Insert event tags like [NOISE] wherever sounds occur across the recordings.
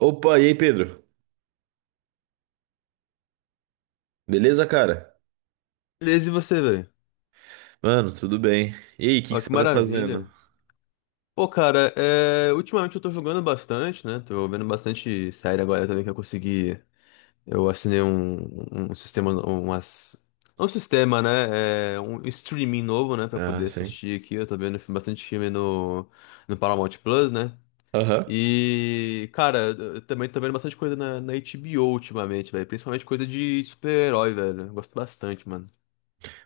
Opa, e aí, Pedro? Beleza, cara? Beleza, e você, velho? Mano, tudo bem. E aí, o que que Ó, você que anda fazendo? maravilha. Pô, cara, ultimamente eu tô jogando bastante, né? Tô vendo bastante série agora também que eu consegui. Eu assinei um sistema, umas. Não um sistema, né? É um streaming novo, né? Pra Ah, poder sim. assistir aqui. Eu tô vendo bastante filme no, no Paramount Plus, né? Aham. E, cara, eu também tô vendo bastante coisa na HBO ultimamente, velho. Principalmente coisa de super-herói, velho. Eu gosto bastante, mano.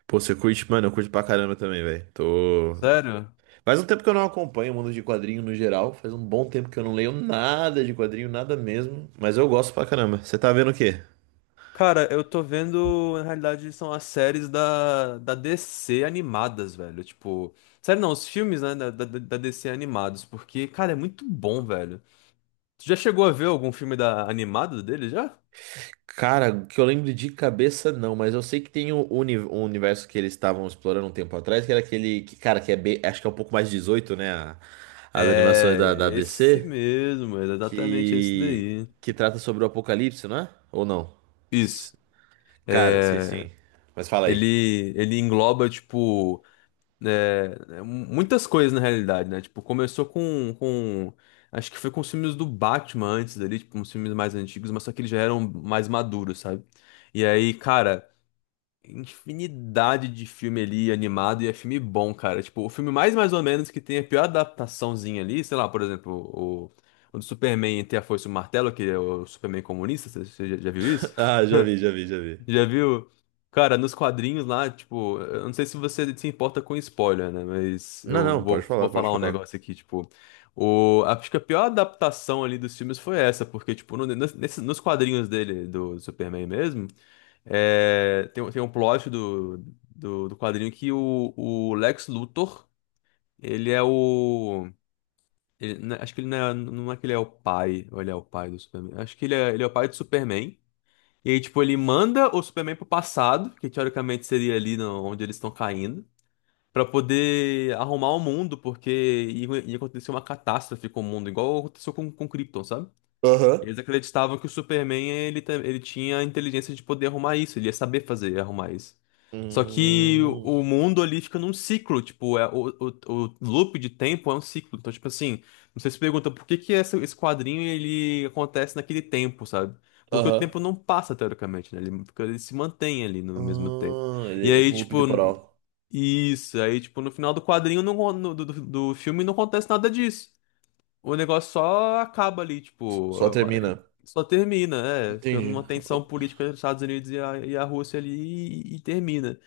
Pô, você curte, mano, eu curto pra caramba também, velho. Tô. Sério? Faz um tempo que eu não acompanho o mundo de quadrinho no geral. Faz um bom tempo que eu não leio nada de quadrinho, nada mesmo. Mas eu gosto pra caramba. Você tá vendo o quê? Cara, eu tô vendo, na realidade, são as séries da DC animadas, velho. Tipo, sério não, os filmes, né, da DC animados, porque, cara, é muito bom, velho. Tu já chegou a ver algum filme da animado dele já? Cara, o que eu lembro de cabeça não, mas eu sei que tem um, um universo que eles estavam explorando um tempo atrás, que era aquele que, cara, que é bem, acho que é um pouco mais 18, né? As animações da, É, da esse DC. mesmo, é exatamente esse que daí. que trata sobre o apocalipse, não é? Ou não? Isso. Cara, sei É, sim. Mas fala aí. ele engloba, tipo, muitas coisas na realidade, né? Tipo, começou com. Acho que foi com os filmes do Batman antes dali, tipo, uns filmes mais antigos, mas só que eles já eram mais maduros, sabe? E aí, cara, infinidade de filme ali animado e é filme bom, cara. Tipo, o filme mais ou menos que tem a pior adaptaçãozinha ali, sei lá, por exemplo, o do Superman entre a Foice e o Martelo, que é o Superman comunista, você já viu isso? [LAUGHS] Ah, já [LAUGHS] vi, já vi, já vi. Já viu? Cara, nos quadrinhos lá, tipo, eu não sei se você se importa com spoiler, né? Mas Não, eu não, pode vou, falar, vou pode falar um falar. negócio aqui, tipo. O, acho que a pior adaptação ali dos filmes foi essa, porque, tipo, nos quadrinhos dele, do Superman mesmo, é, tem um plot do quadrinho que o Lex Luthor, ele é o. Né, acho que ele não é, não é que ele é o pai, ou ele é o pai do Superman. Acho que ele é o pai do Superman. E aí, tipo, ele manda o Superman pro passado, que teoricamente seria ali onde eles estão caindo, pra poder arrumar o mundo, porque ia acontecer uma catástrofe com o mundo, igual aconteceu com Krypton, sabe? Aham. Eles acreditavam que o Superman ele tinha a inteligência de poder arrumar isso, ele ia saber fazer arrumar isso. Só que Hum. o mundo ali fica num ciclo, tipo, é, o loop de tempo é um ciclo. Então, tipo assim, você se pergunta por que que esse quadrinho ele acontece naquele tempo, sabe? Porque o Aham. tempo não passa, teoricamente, né? Ele, ele se mantém ali no mesmo tempo. Ah, E ele é aí, tipo um loop tipo, temporal. isso, aí, tipo, no final do quadrinho, do filme, não acontece nada disso. O negócio só acaba ali, tipo, Só termina. só termina, é, ficando Entendi. uma tensão política entre os Estados Unidos e e a Rússia ali e termina.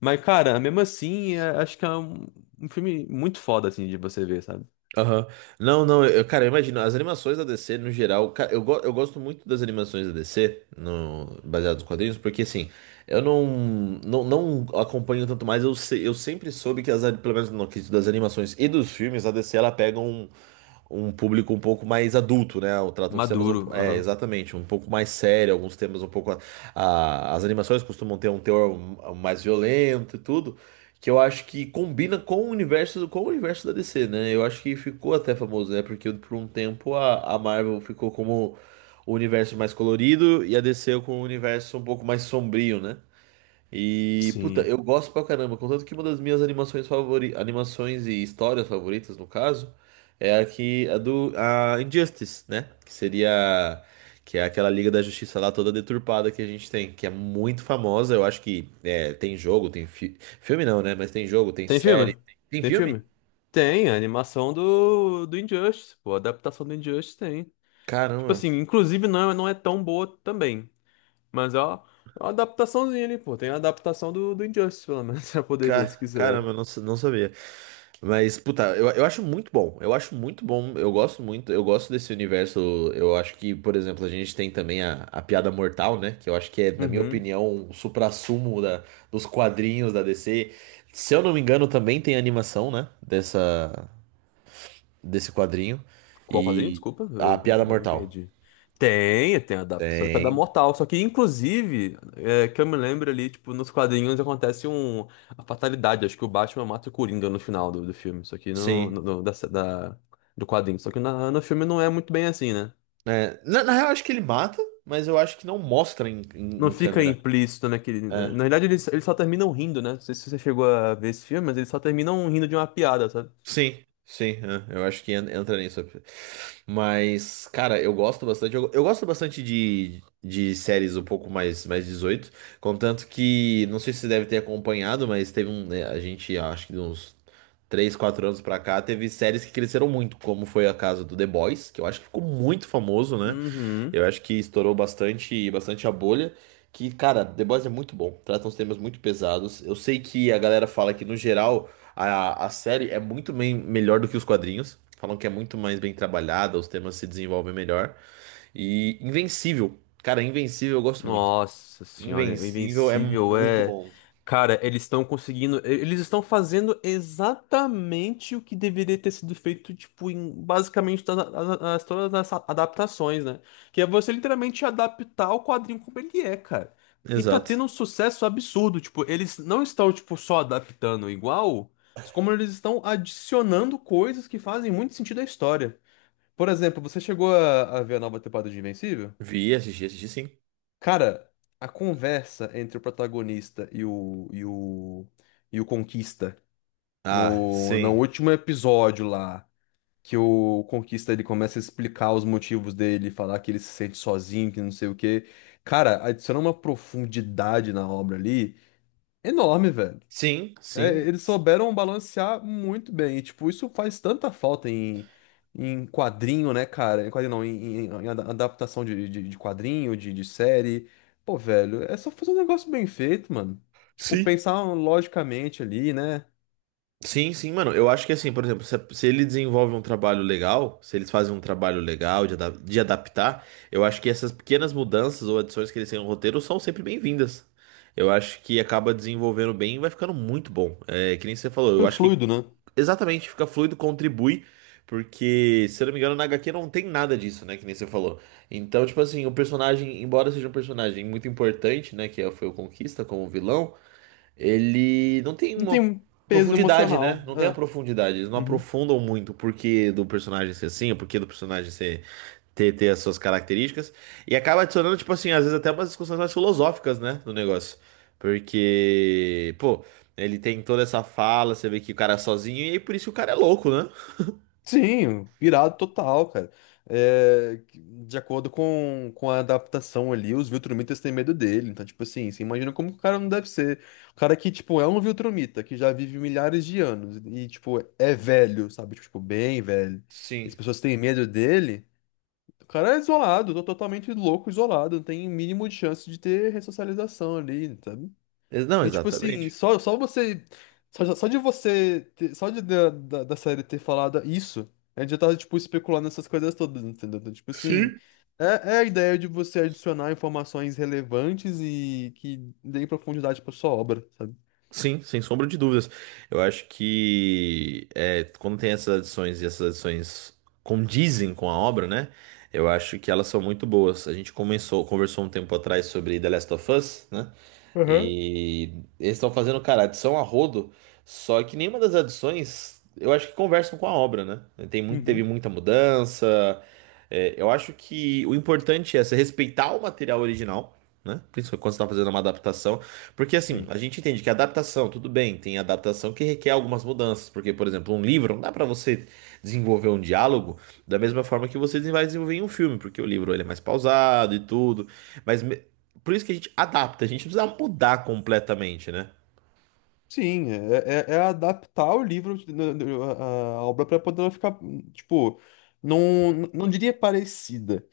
Mas, cara, mesmo assim, acho que é um, um filme muito foda, assim, de você ver, sabe? Aham. Não, não, eu, cara, eu imagino, as animações da DC, no geral, cara, eu gosto muito das animações da DC, no, baseadas nos quadrinhos, porque assim, eu não acompanho tanto mais, eu, se- eu sempre soube que pelo menos no quesito das animações e dos filmes, a DC, ela pega um público um pouco mais adulto, né? Ela trata uns temas, Maduro, é, aham. exatamente, um pouco mais sério, alguns temas um pouco, as animações costumam ter um teor mais violento e tudo, que eu acho que combina com o universo da DC, né? Eu acho que ficou até famoso, né? Porque por um tempo a Marvel ficou como o universo mais colorido e a DC com o universo um pouco mais sombrio, né? E, puta, Sim. eu gosto pra caramba. Contanto que uma das minhas animações animações e histórias favoritas, no caso, é a que a do a Injustice, né? Que seria que é aquela Liga da Justiça lá toda deturpada que a gente tem, que é muito famosa. Eu acho que é, tem jogo, tem filme não, né? Mas tem jogo, tem Tem série, filme? tem, tem Tem filme? filme? Tem, a animação do Injustice, pô, a adaptação do Injustice tem. Tipo Caramba. assim, inclusive não, não é tão boa também, mas ó. É uma adaptaçãozinha ali, pô. Tem a adaptação do Injustice, pelo menos, [LAUGHS] pra poder ver se quiser. Caramba, eu não sabia. Mas, puta, eu acho muito bom. Eu acho muito bom. Eu gosto muito. Eu gosto desse universo. Eu acho que, por exemplo, a gente tem também a Piada Mortal, né? Que eu acho que é, na minha Uhum. opinião, um suprassumo da, dos quadrinhos da DC. Se eu não me engano, também tem animação, né? Desse quadrinho. Qual quadrinho? E Desculpa, a eu como que Piada eu me Mortal. perdi. Tem, tem adaptações pra dar Tem. mortal. Só que, inclusive, é, que eu me lembro ali, tipo, nos quadrinhos acontece um, a fatalidade. Acho que o Batman mata o Coringa no final do filme. Só que Sim. Do quadrinho. Só que no filme não é muito bem assim, né? É, na, na real, acho que ele mata, mas eu acho que não mostra em, em, Não em fica câmera. implícito naquele. Né? É. Na verdade, eles só terminam rindo, né? Não sei se você chegou a ver esse filme, mas eles só terminam rindo de uma piada, sabe? Sim, sim, é, eu acho que entra nisso. Mas, cara, eu gosto bastante. Eu gosto bastante de séries um pouco mais, mais 18. Contanto que, não sei se você deve ter acompanhado, mas teve um, né? Acho que de uns 3 4 anos pra cá, teve séries que cresceram muito, como foi a casa do The Boys, que eu acho que ficou muito famoso, né? Uhum. Eu acho que estourou bastante, bastante a bolha. Que, cara, The Boys é muito bom. Trata uns temas muito pesados. Eu sei que a galera fala que, no geral, a série é muito bem, melhor do que os quadrinhos. Falam que é muito mais bem trabalhada, os temas se desenvolvem melhor. E Invencível. Cara, Invencível eu gosto muito. Nossa senhora, o Invencível é Invencível muito é. bom. Cara, eles estão conseguindo. Eles estão fazendo exatamente o que deveria ter sido feito, tipo, em basicamente todas todas as adaptações, né? Que é você literalmente adaptar o quadrinho como ele é, cara. E tá Exato. tendo um sucesso absurdo. Tipo, eles não estão, tipo, só adaptando igual, como eles estão adicionando coisas que fazem muito sentido à história. Por exemplo, você chegou a ver a nova temporada de Invencível? Vi, assisti, assisti sim. Cara, a conversa entre o protagonista e o Conquista Ah, no sim. último episódio lá, que o Conquista ele começa a explicar os motivos dele, falar que ele se sente sozinho, que não sei o quê. Cara, adiciona uma profundidade na obra ali enorme, velho. Sim, É, sim. eles souberam balancear muito bem. E, tipo, isso faz tanta falta em, em quadrinho, né, cara? Em quadrinho não, adaptação de quadrinho, de série. Pô, velho, é só fazer um negócio bem feito, mano. Tipo, Sim. pensar logicamente ali, né? Sim, sim, mano. Eu acho que assim, por exemplo, se ele desenvolve um trabalho legal, se eles fazem um trabalho legal de adaptar, eu acho que essas pequenas mudanças ou adições que eles têm no roteiro são sempre bem-vindas. Eu acho que acaba desenvolvendo bem e vai ficando muito bom. É, que nem você falou, eu Super acho que Fluido, né? exatamente fica fluido, contribui, porque, se eu não me engano, na HQ não tem nada disso, né? Que nem você falou. Então, tipo assim, o personagem, embora seja um personagem muito importante, né? Que foi o Conquista como vilão, ele não tem Não tem uma um peso profundidade, né? emocional. Não tem a É. profundidade. Eles não Uhum. aprofundam muito o porquê do personagem ser assim, o porquê do personagem ter as suas características. E acaba adicionando, tipo assim, às vezes até umas discussões mais filosóficas, né? No negócio. Porque, pô, ele tem toda essa fala, você vê que o cara é sozinho, e aí por isso o cara é louco, né? Sim, pirado total, cara. É, de acordo com a adaptação ali, os Viltrumitas têm medo dele. Então, tipo assim, você imagina como que o cara não deve ser. O cara que, tipo, é um Viltrumita, que já vive milhares de anos e, tipo, é velho, sabe? Tipo, bem velho. E as Sim. pessoas têm medo dele. O cara é isolado, totalmente louco, isolado. Não tem mínimo de chance de ter ressocialização ali, sabe? Não, E tipo assim, exatamente. Só você. Só de você. Ter- só de, da, da, da série ter falado isso, a gente já tava, tipo, especulando essas coisas todas, entendeu? Então, tipo assim. Sim. É, é a ideia de você adicionar informações relevantes e que deem profundidade pra sua obra, sabe? Sim, sem sombra de dúvidas. Eu acho que é, quando tem essas adições e essas adições condizem com a obra, né? Eu acho que elas são muito boas. A gente começou, conversou um tempo atrás sobre The Last of Us, né? Aham. E eles estão fazendo, cara, adição a rodo, só que nenhuma das adições eu acho que conversam com a obra, né? Tem muito, teve Uhum, muita mudança. É, eu acho que o importante é você respeitar o material original, né? Principalmente quando você está fazendo uma adaptação. Porque assim, sim. a gente entende que adaptação, tudo bem, tem adaptação que requer algumas mudanças, porque, por exemplo, um livro não dá pra você desenvolver um diálogo da mesma forma que você vai desenvolver em um filme, porque o livro ele é mais pausado e tudo, mas me- por isso que a gente adapta, a gente não precisa mudar completamente, né? Sim, é adaptar o livro, né, a obra para poder ela ficar, tipo, não, não diria parecida.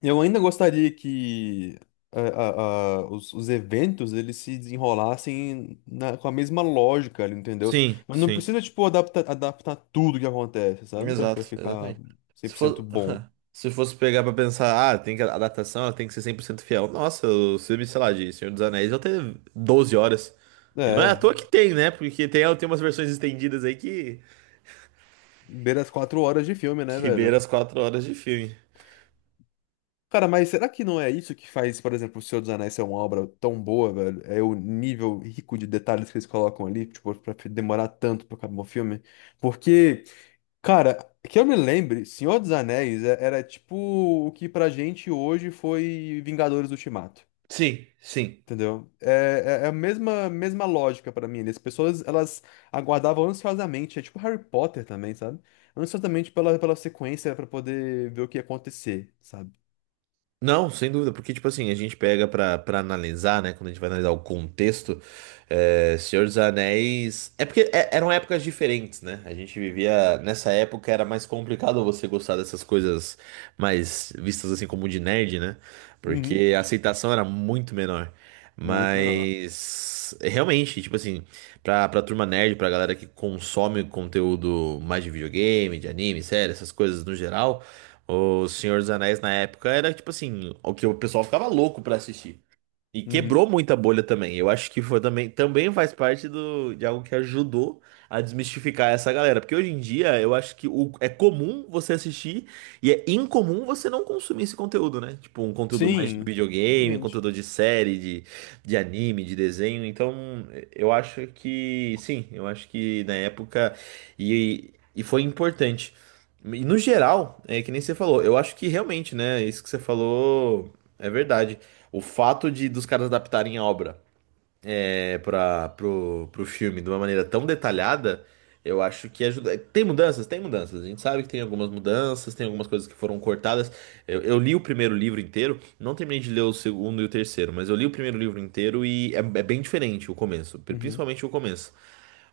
Eu ainda gostaria que a- a- os eventos eles se desenrolassem com a mesma lógica, ali, entendeu? Sim, Mas não sim. precisa, tipo, adaptar tudo que acontece, sabe? Exato, Pra ficar exatamente. cem Se por fosse, cento bom. [LAUGHS] se fosse pegar pra pensar, ah, tem que, a adaptação ela tem que ser 100% fiel. Nossa, o filme, sei lá, de Senhor dos Anéis, eu tenho 12 horas. E não é à É, toa que tem, né? Porque tem, tem umas versões estendidas aí beira as 4 horas de filme, né, que beira velho? as 4 horas de filme. Cara, mas será que não é isso que faz, por exemplo, O Senhor dos Anéis ser uma obra tão boa, velho? É o nível rico de detalhes que eles colocam ali, tipo, pra demorar tanto pra acabar o filme? Porque Cara, que eu me lembre, Senhor dos Anéis era tipo o que pra gente hoje foi Vingadores Ultimato. Sim, sim. Entendeu? É, é a mesma, mesma lógica pra mim. Ali. As pessoas, elas aguardavam ansiosamente, é tipo Harry Potter também, sabe? Ansiosamente pela sequência pra poder ver o que ia acontecer, sabe? Não, sem dúvida, porque, tipo assim, a gente pega pra, pra analisar, né? Quando a gente vai analisar o contexto, é, Senhor dos Anéis. É porque eram épocas diferentes, né? A gente vivia. Nessa época era mais complicado você gostar dessas coisas mais vistas assim como de nerd, né? Uhum. Porque a aceitação era muito menor. Muito menor. Mas. Realmente, tipo assim, pra, pra turma nerd, pra galera que consome conteúdo mais de videogame, de anime, série, essas coisas no geral. O Senhor dos Anéis na época era tipo assim, o que o pessoal ficava louco pra assistir. E Uhum. quebrou muita bolha também. Eu acho que foi também, também faz parte do, de algo que ajudou a desmistificar essa galera. Porque hoje em dia eu acho que o, é comum você assistir e é incomum você não consumir esse conteúdo, né? Tipo, um conteúdo mais de Sim, videogame, um exatamente. conteúdo de série, de anime, de desenho. Então, eu acho que sim, eu acho que na época e foi importante. E no geral, é que nem você falou, eu acho que realmente, né? Isso que você falou é verdade. O fato de dos caras adaptarem a obra é, para pro, pro filme de uma maneira tão detalhada, eu acho que ajuda. Tem mudanças? Tem mudanças. A gente sabe que tem algumas mudanças, tem algumas coisas que foram cortadas. Eu li o primeiro livro inteiro, não terminei de ler o segundo e o terceiro, mas eu li o primeiro livro inteiro e é, é bem diferente o começo, Uhum. principalmente o começo.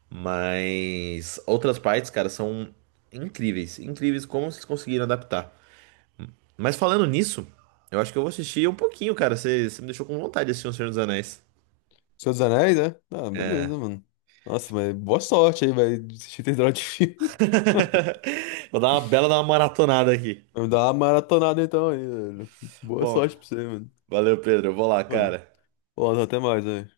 Mas outras partes, cara, são incríveis, incríveis como vocês conseguiram adaptar. Mas falando nisso, eu acho que eu vou assistir um pouquinho, cara. Você, você me deixou com vontade de assistir O Senhor dos Anéis. Senhor dos Anéis, né? Ah, beleza, mano. Nossa, mas boa sorte aí, vai assistir esse droga de filme. [LAUGHS] [LAUGHS] Vou dar uma maratonada aqui. Vou dar uma maratonada então aí, velho. Boa Bom, sorte pra você, mano. valeu, Pedro. Eu vou lá, Mano, cara. olá, até mais, velho.